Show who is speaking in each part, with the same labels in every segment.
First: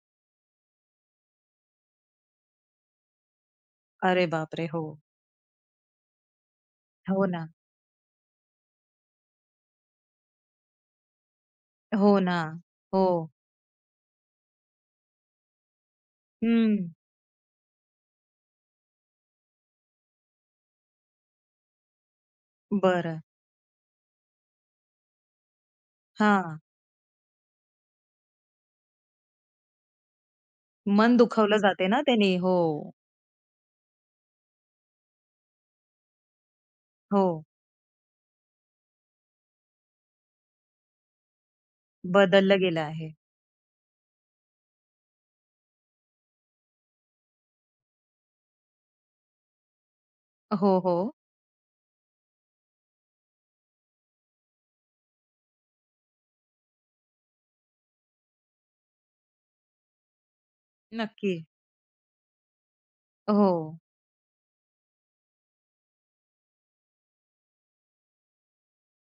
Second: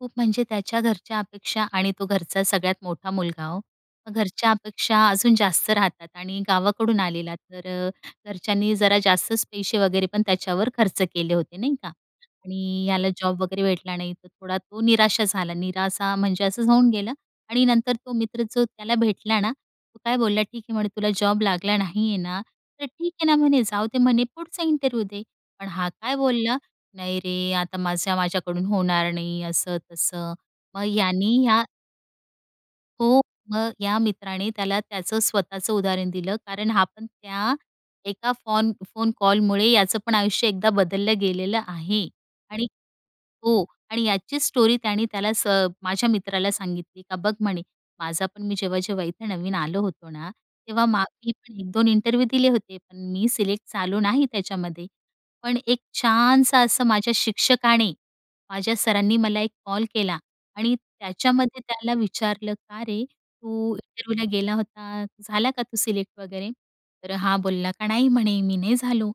Speaker 1: खूप म्हणजे त्याच्या घरच्या अपेक्षा आणि तो घरचा सगळ्यात मोठा मुलगा हो. मग
Speaker 2: अरे
Speaker 1: घरच्या
Speaker 2: बापरे!
Speaker 1: अपेक्षा
Speaker 2: हो.
Speaker 1: अजून जास्त राहतात आणि गावाकडून
Speaker 2: हो
Speaker 1: आलेला.
Speaker 2: ना.
Speaker 1: तर अ, घरच्यांनी जरा जास्तच पैसे वगैरे पण त्याच्यावर खर्च केले होते नाही का.
Speaker 2: हो ना.
Speaker 1: आणि याला
Speaker 2: हो.
Speaker 1: जॉब वगैरे भेटला नाही तर थोडा तो निराशा झाला. निराशा असा म्हणजे असंच होऊन
Speaker 2: हं.
Speaker 1: गेलं. आणि नंतर तो मित्र जो त्याला भेटला ना, तो काय बोलला, "ठीक आहे," म्हणे, "तुला जॉब लागला नाही आहे ना, तर ठीक
Speaker 2: बरं.
Speaker 1: आहे ना," म्हणे. "जाऊदे," म्हणे, "पुढचा इंटरव्ह्यू दे." पण हा काय बोलला,
Speaker 2: हां.
Speaker 1: "नाही रे, आता माझ्या माझ्याकडून होणार नाही असं तसं." मग
Speaker 2: मन
Speaker 1: याने
Speaker 2: दुखवलं
Speaker 1: या
Speaker 2: जाते ना त्यांनी हो.
Speaker 1: हो, मग या मित्राने त्याला त्याचं स्वतःचं उदाहरण दिलं कारण हा पण
Speaker 2: हो.
Speaker 1: त्या एका फॉन फोन कॉलमुळे याचं पण आयुष्य एकदा बदललं गेलेलं आहे.
Speaker 2: बदललं
Speaker 1: आणि
Speaker 2: गेलं आहे.
Speaker 1: हो. आणि याची स्टोरी त्याने त्याला स माझ्या मित्राला सांगितली, का "बघ," म्हणे. "माझा पण मी जेव्हा-जेव्हा इथे नवीन आलो होतो ना,
Speaker 2: हो,
Speaker 1: तेव्हा मा
Speaker 2: हो.
Speaker 1: मी पण 1-2 इंटरव्ह्यू दिले होते, पण मी सिलेक्ट झालो नाही त्याच्यामध्ये." पण एक छानसं असं माझ्या शिक्षकाने, माझ्या सरांनी मला एक कॉल केला आणि
Speaker 2: नक्की.
Speaker 1: त्याच्यामध्ये त्याला विचारलं, "का रे, तू
Speaker 2: हो.
Speaker 1: इंटरव्ह्यूला गेला होता, झाला का तू सिलेक्ट वगैरे." तर हा बोलला का, "नाही," म्हणे, "मी नाही झालो."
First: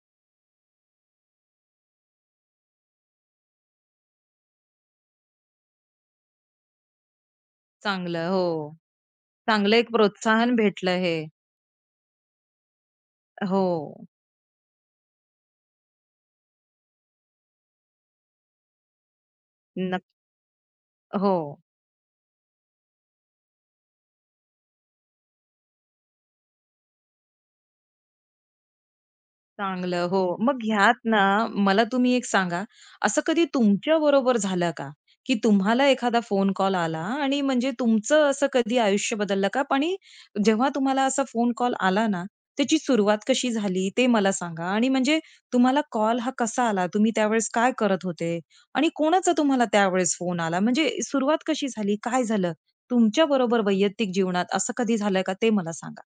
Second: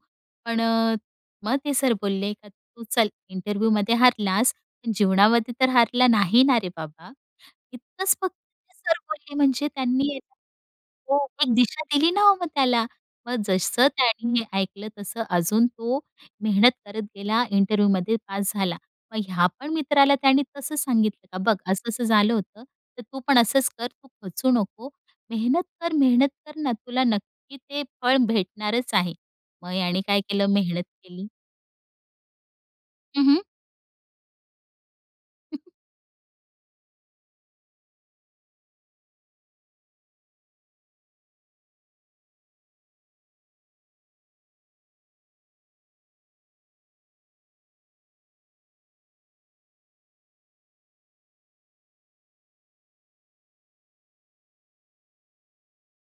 Speaker 1: पण अ, मग ते सर बोलले का, "तू चल इंटरव्ह्यूमध्ये हारलास, पण जीवनामध्ये तर हारला नाही ना रे बाबा." इतकंच
Speaker 2: चांगलं
Speaker 1: फक्त
Speaker 2: हो.
Speaker 1: सर बोलले म्हणजे
Speaker 2: चांगलं एक
Speaker 1: त्यांनी,
Speaker 2: प्रोत्साहन भेटलं हे.
Speaker 1: तो एक दिशा दिली ना हो मग त्याला. मग जसं
Speaker 2: हो.
Speaker 1: त्याने हे ऐकलं तसं अजून तो मेहनत करत गेला इंटरव्ह्यूमध्ये पास झाला. मग ह्या पण
Speaker 2: नक्क
Speaker 1: मित्राला त्याने तसं सांगितलं का, "बघ,
Speaker 2: हो.
Speaker 1: असं असं झालं होतं, तर तू पण असंच कर, तू खचू नको, मेहनत कर, मेहनत कर ना, तुला नक्की ते फळ भेटणारच आहे." मग याने
Speaker 2: चांगलं हो.
Speaker 1: काय केलं
Speaker 2: मग
Speaker 1: मेहनत
Speaker 2: ह्यात ना,
Speaker 1: केली.
Speaker 2: मला तुम्ही एक सांगा. असं
Speaker 1: हं, हं.
Speaker 2: कधी तुमच्या बरोबर झालं का, की तुम्हाला एखादा फोन कॉल आला आणि म्हणजे तुमचं असं कधी आयुष्य बदललं का? पण हे जेव्हा तुम्हाला असा फोन कॉल आला ना, त्याची सुरुवात कशी झाली ते मला सांगा? आणि म्हणजे तुम्हाला कॉल हा कसा आला. तुम्ही त्यावेळेस काय करत होते? आणि कोणाचा तुम्हाला त्यावेळेस फोन आला? म्हणजे सुरुवात कशी झाली? काय झालं? तुमच्या बरोबर वैयक्तिक जीवनात असं कधी झालं आहे का ते मला सांगा?